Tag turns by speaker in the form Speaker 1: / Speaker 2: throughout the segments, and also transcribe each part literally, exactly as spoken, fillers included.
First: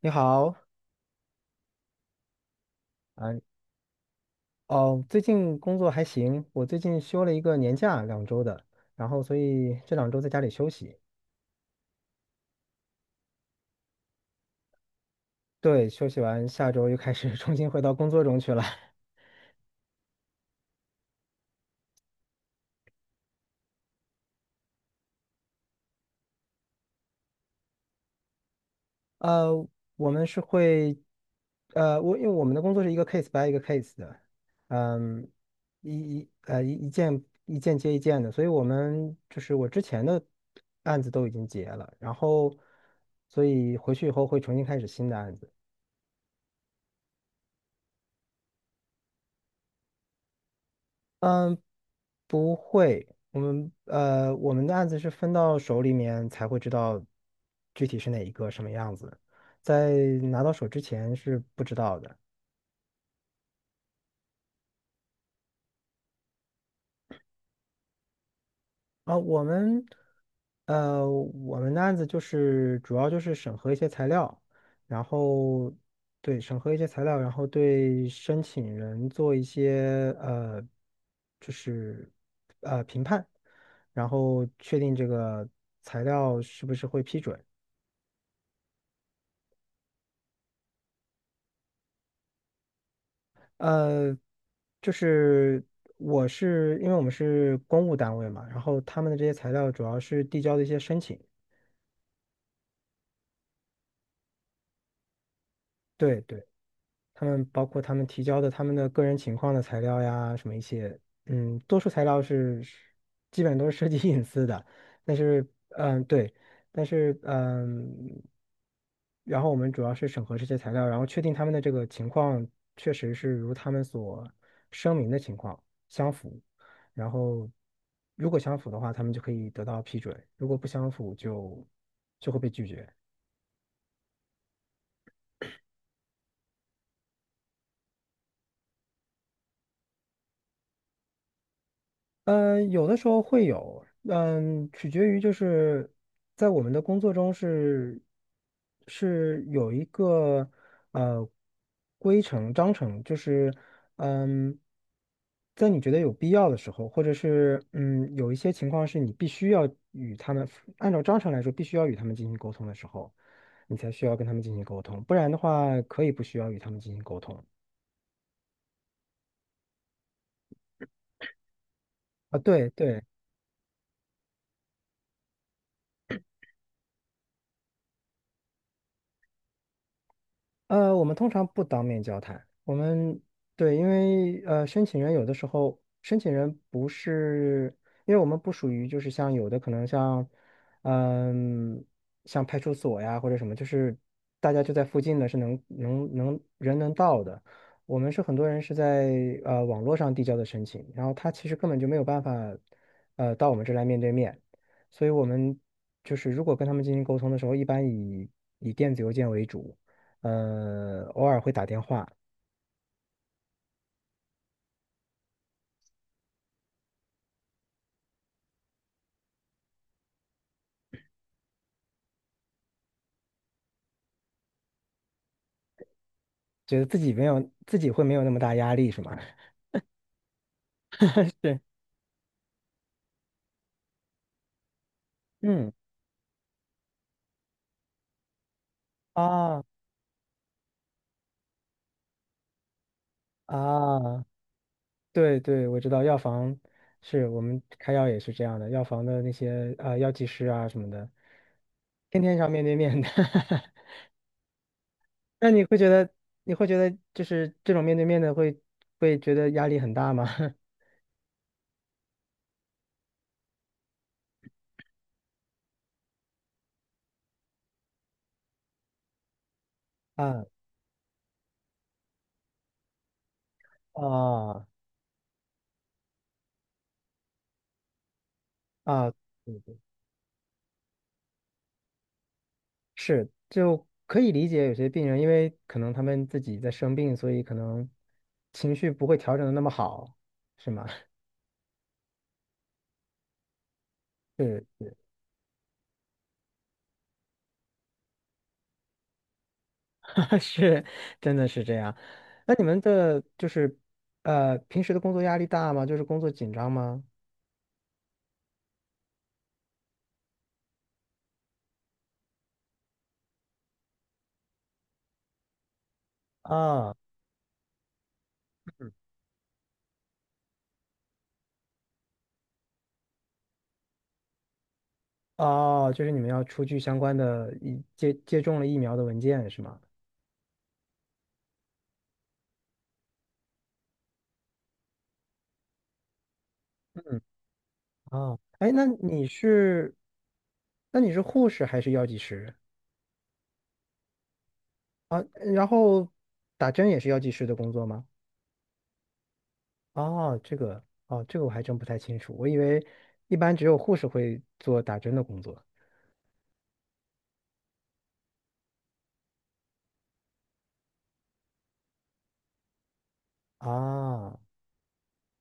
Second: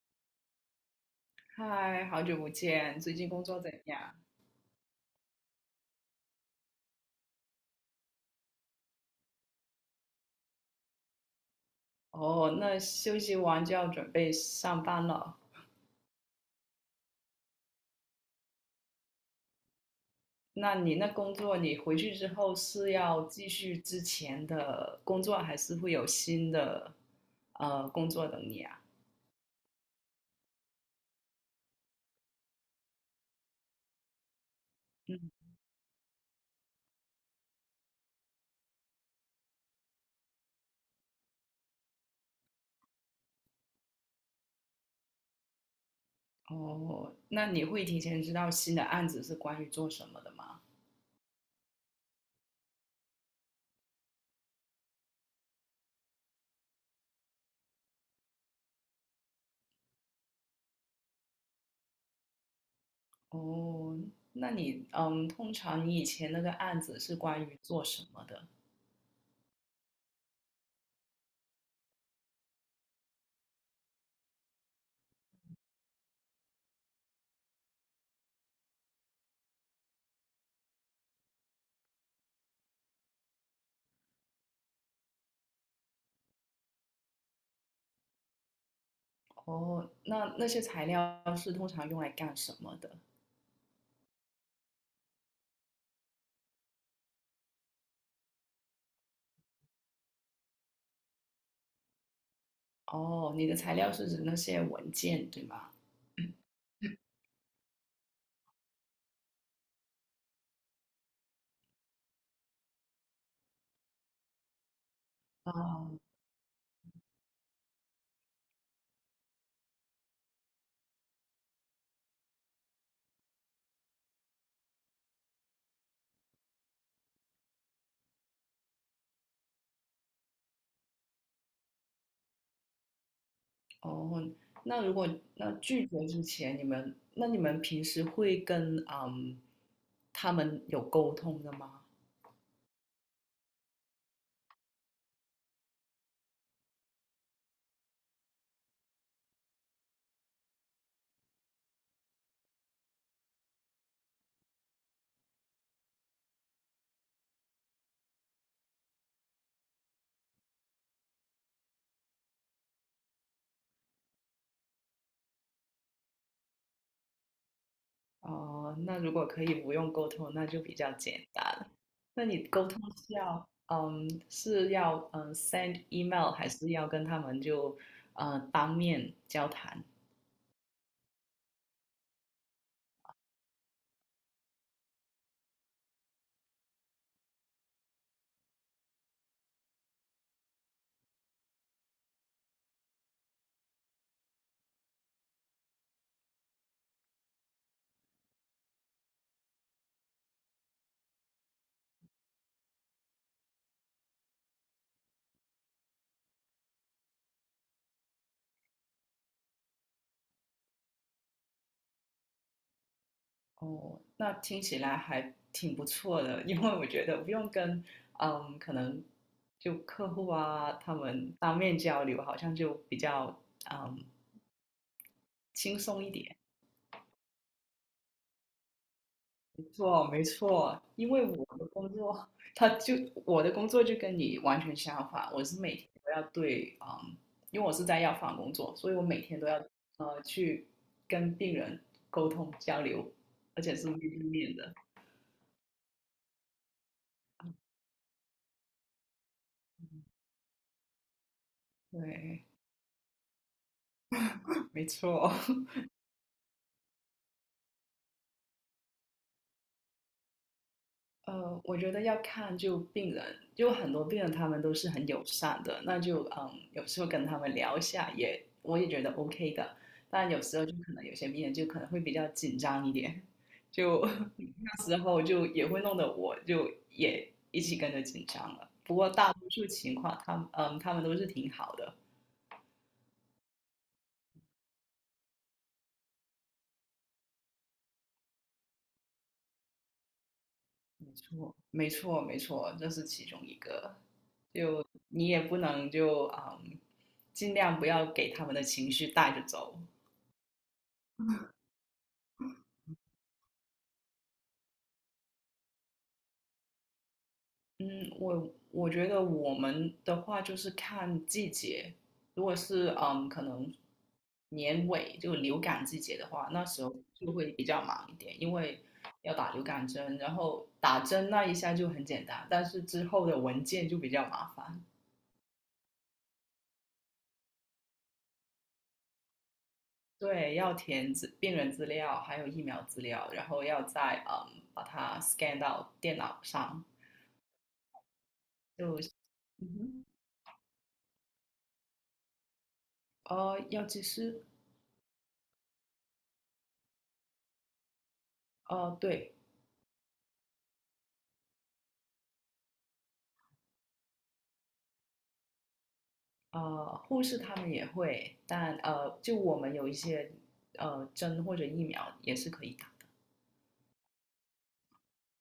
Speaker 1: 你好。
Speaker 2: 嗨，好久不见，最近
Speaker 1: 啊，
Speaker 2: 工作怎样？
Speaker 1: 哦，最近工作还行，我最近休了一个年假，两周的，然后所以这两周在家里休息。
Speaker 2: 哦，那休息完就要准备上班了。
Speaker 1: 对，休息完下周又开始 重新回到工作中去了。
Speaker 2: 那你那工作，你回去之后是要继续之前的工作，还是会有新的呃工作等你啊？
Speaker 1: 呃，我们是会，呃，我因为我们的工作是一个 case by 一个 case 的，嗯，
Speaker 2: 嗯，
Speaker 1: 一一呃一一件一件接一件的，所以我们就是我之前的案子都已经结了，然后所以回去以后会重新开始新的案子。
Speaker 2: 哦，那你会提前知道新的案子是关于做什么的吗？
Speaker 1: 不会，我们呃，我们的案子是分到手里面才会知道具体是哪一个什么样子，在拿到手之前是不知道的。
Speaker 2: 哦，那你嗯，通常你以前那个案子是关于做什么的？
Speaker 1: 啊，我们呃，我们的案子就是主要就是审核一些材料，然后对审核一些材料，然后对申请人做一些呃，就是呃评判，然后确定这个材料是不是会批准。
Speaker 2: 哦，那那些材料是通常用来干什么的？
Speaker 1: 呃，就是我是因为我们是公务单位嘛，然后他们的这些材料主要是递交的一些申请。
Speaker 2: 哦，你的材料是指那些文件，对吗？
Speaker 1: 对对。他们包括他们提交的他们的个人情况的材料呀，什么一些，嗯，多数材料是是基本都是涉及 隐私的，但是，
Speaker 2: 啊，
Speaker 1: 嗯，对，但是，嗯，然后我们主要是审核这些材料，然后确定他们的这个情况确实是如他们所声明的情况相符，然后如果相符的话，他们就可以得到批准，如果不相符就就会被拒绝。
Speaker 2: 哦，那如果那拒绝之前，你们那你们平时会跟嗯他们有沟通的吗？
Speaker 1: 嗯，有的时候会有，嗯，取决于就是在我们的工作中是是有一个呃规程章程，就是嗯，在你觉得有必要的时候，或者是嗯有一些情况是你必须要与他们按照章程来说必须要与他们进行沟通的时候，你才需要跟他们进行沟通，不然的话可以不需要与他们进行沟通。
Speaker 2: 哦，那如果可以不用沟通，那就比较简单了。那
Speaker 1: 啊，
Speaker 2: 你沟
Speaker 1: 对
Speaker 2: 通
Speaker 1: 对。
Speaker 2: 是要嗯是要嗯 send email，还是要跟他们就呃当面交谈？
Speaker 1: 呃，我们通常不当面交谈。我们对，因为呃，申请人有的时候，申请人不是，因为我们不属于就是像有的可能像，嗯、像派出所呀或者什么，就是大家就在附近的，是能能能人能到的。我们是很多人是在呃网络上递交的申请，然后他其实根本就没有办法，呃，到我们这来面对面。所以我们就是如果跟他们进行沟通的时候，一般以以电子邮件为主。呃，偶尔会打电话。
Speaker 2: 哦，那听起来还挺不错的，因为我觉得不用跟嗯，可能就客户啊他们当面交流，好像就比较嗯轻松一点。
Speaker 1: 觉得自己没有自己会没有那么大压力，是吗？
Speaker 2: 没错，没错，因 为我
Speaker 1: 对，
Speaker 2: 的工作，他就我的工作就跟你完全相反，我是
Speaker 1: 嗯，
Speaker 2: 每天都要对嗯，因为我是在药房工作，所以我每天都要
Speaker 1: 啊
Speaker 2: 呃去跟病人沟通交流，而且是面对
Speaker 1: 啊，
Speaker 2: 面的。
Speaker 1: 对对，我知道药房是我们开药也是这样的，药房的那些啊呃药剂师啊什么的，天天
Speaker 2: 对，
Speaker 1: 上面对面的。
Speaker 2: 没错。
Speaker 1: 那你会觉得你会觉得就是这种面对面的会会觉得压力很大吗？
Speaker 2: 呃，我觉得要看就病人，就很多病人他们都是很友善的，那就嗯，有时候跟他们聊一下也，我也觉得 OK 的。但有
Speaker 1: 啊
Speaker 2: 时候就可能有些病人就可能会比较紧张一点，就
Speaker 1: 啊
Speaker 2: 那时候就也会弄得我就也一起跟着紧张了。不过
Speaker 1: 啊！
Speaker 2: 大多数情况，他们嗯，他们都是挺好的。
Speaker 1: 是，就可以理解有些病人，因为可能他们自己在生病，所以可能情绪不会调整的那么好，是吗？
Speaker 2: 没 错，没错，没错，这是其中一个。
Speaker 1: 是，
Speaker 2: 就你也不能就嗯，尽量不要给他们的情绪带着走。
Speaker 1: 是，真的是这样。那你们的就是呃，平时的工作压力大吗？就是工作紧张吗？
Speaker 2: 嗯，我我觉得我们的话就是看季节，如果是嗯，可能年尾就流感季节的话，那时
Speaker 1: 啊，
Speaker 2: 候就会比较忙一点，因为要打流感针，然后打针那一下就很简单，但是之后的文件就比较麻烦。
Speaker 1: 哦，就是你们要出具相关的疫接接种了疫苗的文件是吗？
Speaker 2: 对，要填资病人资料，还有疫苗资料，然后要再嗯把它 scan 到电脑上，
Speaker 1: 嗯，啊，哎，那
Speaker 2: 就
Speaker 1: 你
Speaker 2: 嗯
Speaker 1: 是
Speaker 2: 哼，
Speaker 1: 那你是护士还是药剂师
Speaker 2: 呃，药剂师，
Speaker 1: 啊？然后打针也是药剂师的工作吗？
Speaker 2: 呃，对。
Speaker 1: 哦，这个哦，这个我还真不太清楚，我以为一般只有护士会做打针的工作
Speaker 2: 呃，护士他们也会，但呃，就我们有一些呃针或者疫苗也是可以打的，
Speaker 1: 啊。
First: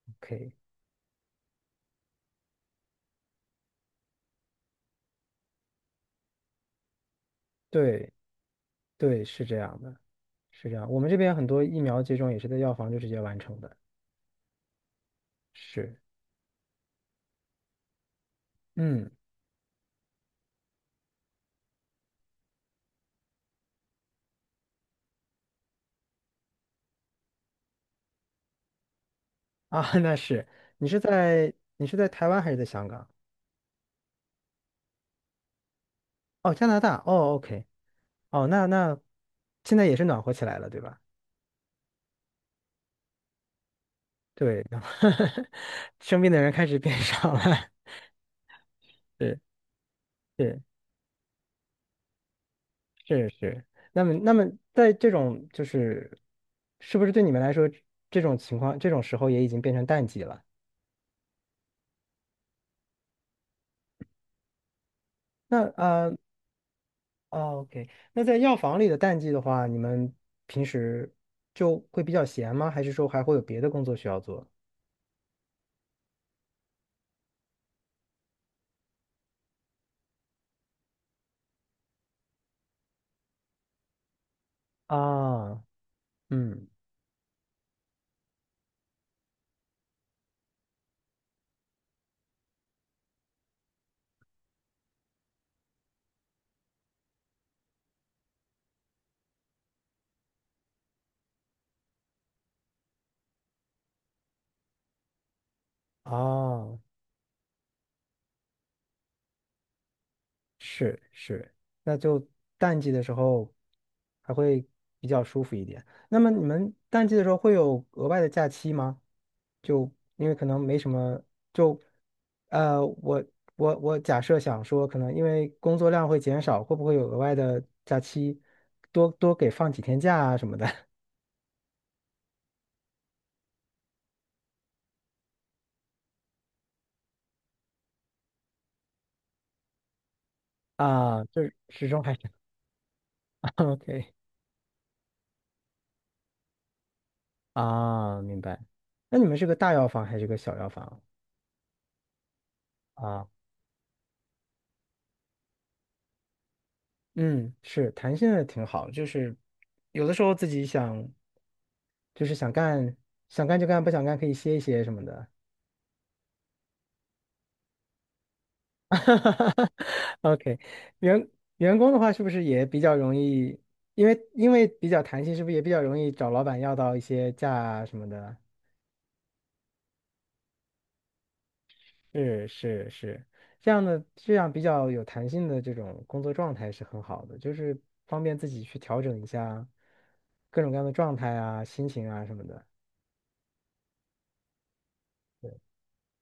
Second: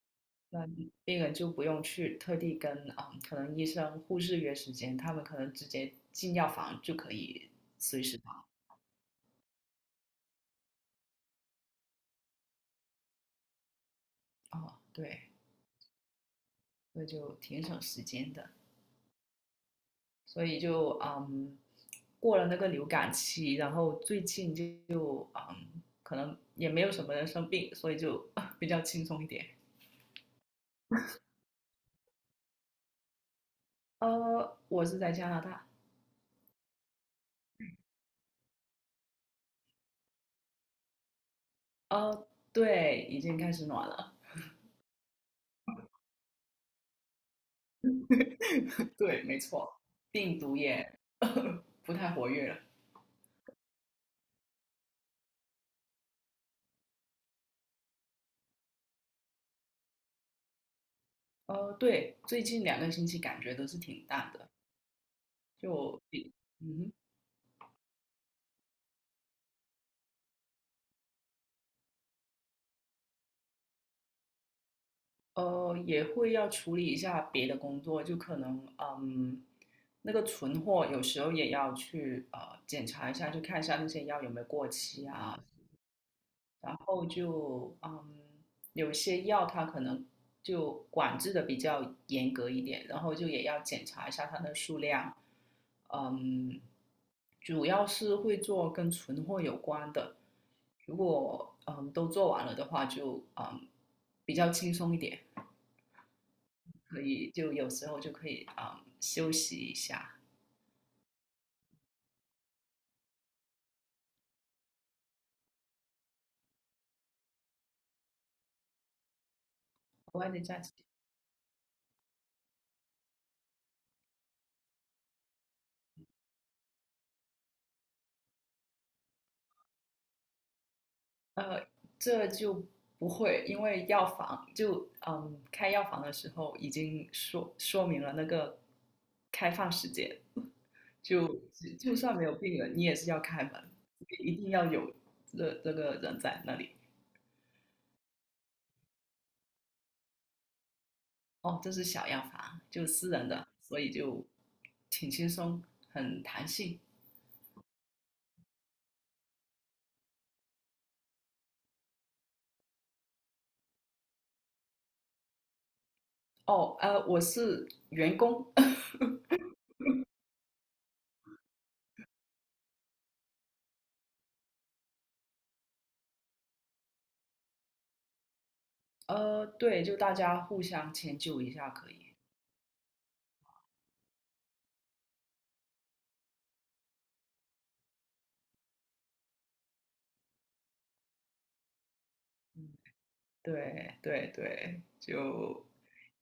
Speaker 1: OK，
Speaker 2: 那病人就不用去特地跟啊，呃可能医生、护士约时间，他们可能直接进药房就可以随
Speaker 1: 对
Speaker 2: 时打。
Speaker 1: 对，是这样的，是这样。我们这边很多疫苗接种也是在药房就直接完成的。
Speaker 2: 哦，对，
Speaker 1: 是，
Speaker 2: 那就挺省时间的，
Speaker 1: 嗯
Speaker 2: 所以就嗯，过了那个流感期，然后最近就嗯，可能也没有什么人生病，所以就 比较轻松一点。
Speaker 1: 啊，那是你是在你是在台湾还是在香港？
Speaker 2: 呃，我是在加拿大。
Speaker 1: 哦，加拿大。哦，OK，哦，那那现在也是暖和起来了，对吧？
Speaker 2: 哦，对，已经开始暖了。
Speaker 1: 对，然后 生病的人开始变少了。
Speaker 2: 对，
Speaker 1: 对
Speaker 2: 没错，病毒
Speaker 1: 对。
Speaker 2: 也 不太活跃了。
Speaker 1: 是是，那么那么在这种就是，是不是对你们来说，这种情况这种时候也已经变成淡季了？
Speaker 2: 呃，对，最近两个星期感觉都是挺淡的，
Speaker 1: 那
Speaker 2: 就
Speaker 1: 呃
Speaker 2: 比嗯
Speaker 1: o k 那在药房里的淡季的话，你们平时就会比较闲吗？还是说还会有别的工作需要做？
Speaker 2: 哼呃，也会要处理一下别的工作，就可能嗯，那个存货有时候也要去呃检查一下，就看一下那些药有没有过期啊，
Speaker 1: 啊，嗯，
Speaker 2: 然后就嗯，有些药它可能就管制的比较严格一点，然后就也要检查一下它的数量，嗯，主要是会做跟存货有关的，如果嗯都做完了的话就，嗯比较轻松一点，
Speaker 1: 啊，
Speaker 2: 可以就有时候就可以嗯休息一下。
Speaker 1: 是是，那就淡季的时候还会比较舒服一点。那么你们淡季的时候会有额外的假期吗？就
Speaker 2: 额
Speaker 1: 因
Speaker 2: 外
Speaker 1: 为
Speaker 2: 的
Speaker 1: 可能
Speaker 2: 假期
Speaker 1: 没什么，就呃，我我我假设想说，可能因为工作量会减少，会不会有额外的假期，多多给放几天假啊什么的。
Speaker 2: 呃，这就不会，因为药房就嗯开药房的时候已经说说明了那个开放时间，
Speaker 1: 啊？就
Speaker 2: 就
Speaker 1: 是始
Speaker 2: 就
Speaker 1: 终还
Speaker 2: 算
Speaker 1: 是
Speaker 2: 没有病人，你也是要开门，
Speaker 1: OK。
Speaker 2: 一定要有这这个人在那里。
Speaker 1: 啊，明白。那你们是个大药房还是个小药房
Speaker 2: 哦，这是小药房，就私
Speaker 1: 啊？
Speaker 2: 人的，所以就挺轻松，很弹性。
Speaker 1: 嗯，是弹性也挺好，就是有的时候自己想，就是想干，想干就干，不想干可以歇一歇什么的。
Speaker 2: 哦，呃，我是员工，
Speaker 1: OK，员员工的话是不是也比较容易？因为因为比较弹性，是不是也比较容易找老板要到一些假啊什么的？
Speaker 2: 呃，对，就大家互相迁就一下可以。
Speaker 1: 是是是，这样的这样比较有弹性的这种工作状态是很好的，就是方便自己去调整一下各种各样的状态啊、心情啊什么的。
Speaker 2: 嗯对对对，就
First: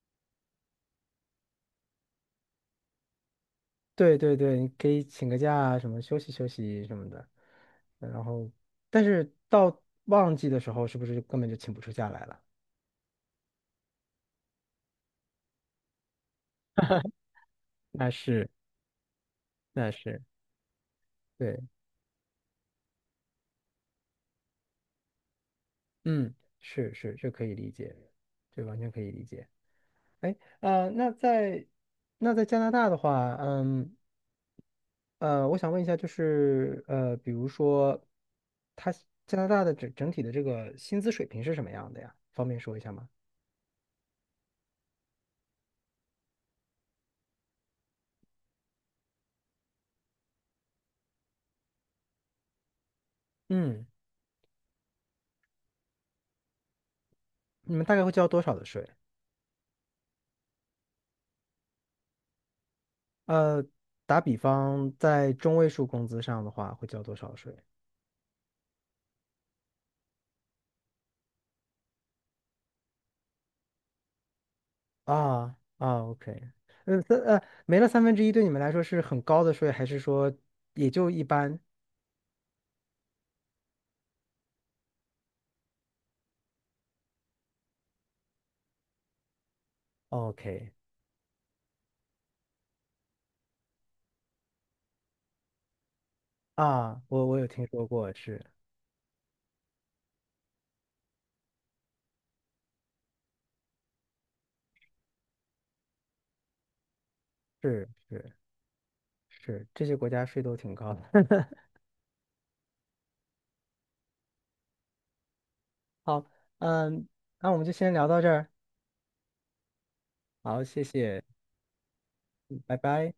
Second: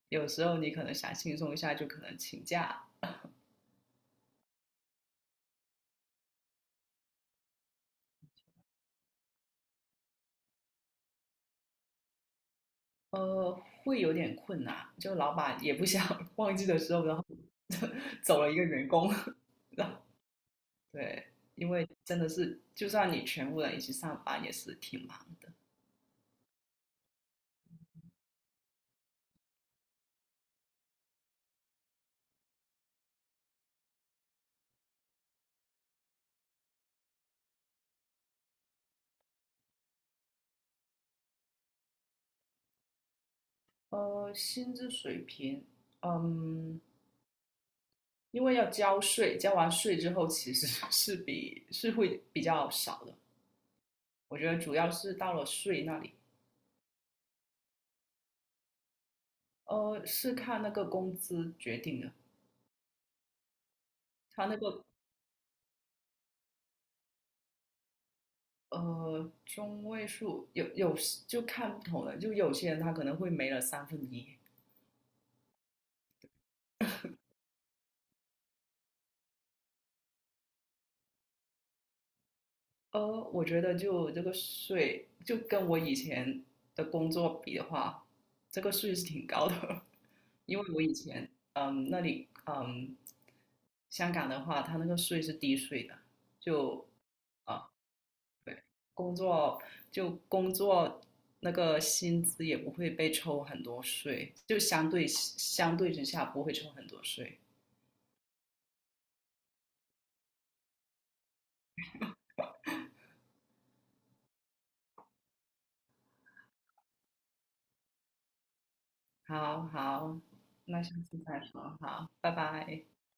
Speaker 2: 有时候你可能想轻松一下，就可能请假，
Speaker 1: 对对对，你可以请个假，什么休息休息什么的。然后，但是到旺季的时候，是不是就根本就请不出假来了？
Speaker 2: 呃，会有点困难。就老板也不想 忘记的时候，然后
Speaker 1: 那
Speaker 2: 走
Speaker 1: 是
Speaker 2: 了一个员工，然
Speaker 1: 那
Speaker 2: 后
Speaker 1: 是，
Speaker 2: 对，
Speaker 1: 对，
Speaker 2: 因为真的是，就算你全部人一起上班，也是挺忙。
Speaker 1: 嗯，是是，这可以理解，这完全可以理解。哎，呃，那在那在加拿大的话，嗯呃，我想问一下，就是呃，比如说，它加拿大的整整体的这个薪资水平是什么样的呀？方便说一下吗？
Speaker 2: 呃，薪资水平，嗯，因为要交税，交完税之后其实 是比是会比较少的。
Speaker 1: 嗯，
Speaker 2: 我觉得主要是到了税那里。
Speaker 1: 你们大概会交多少的税？
Speaker 2: 呃，是看那个工资决定的，
Speaker 1: 呃，打比
Speaker 2: 他那个
Speaker 1: 方，在中位数工资上的话，会交多少税？
Speaker 2: 呃中位数有有时就看不同的，就有些人他可能会没了三分之一。
Speaker 1: 啊啊，OK，呃，三呃，没了三分之一，对你们来说是很高的税，还是说也就一般
Speaker 2: 呃，我觉得就这个税，就跟我以前的工作比的话，这个税是挺高的，因为
Speaker 1: ？OK，
Speaker 2: 我以前嗯那里嗯香港的话，它那个税是低税的，就。
Speaker 1: 啊，我我有听
Speaker 2: 啊。
Speaker 1: 说过，是
Speaker 2: 对，工作就工作那个薪资也不会被抽很多税，就相对相对之下不会抽很多税。
Speaker 1: 是是是，这些国家税都挺高的。好，嗯，那我们就先聊到这儿。
Speaker 2: 好好，
Speaker 1: 好，
Speaker 2: 那
Speaker 1: 谢
Speaker 2: 下次
Speaker 1: 谢。
Speaker 2: 再说，好，拜
Speaker 1: 嗯拜
Speaker 2: 拜。
Speaker 1: 拜。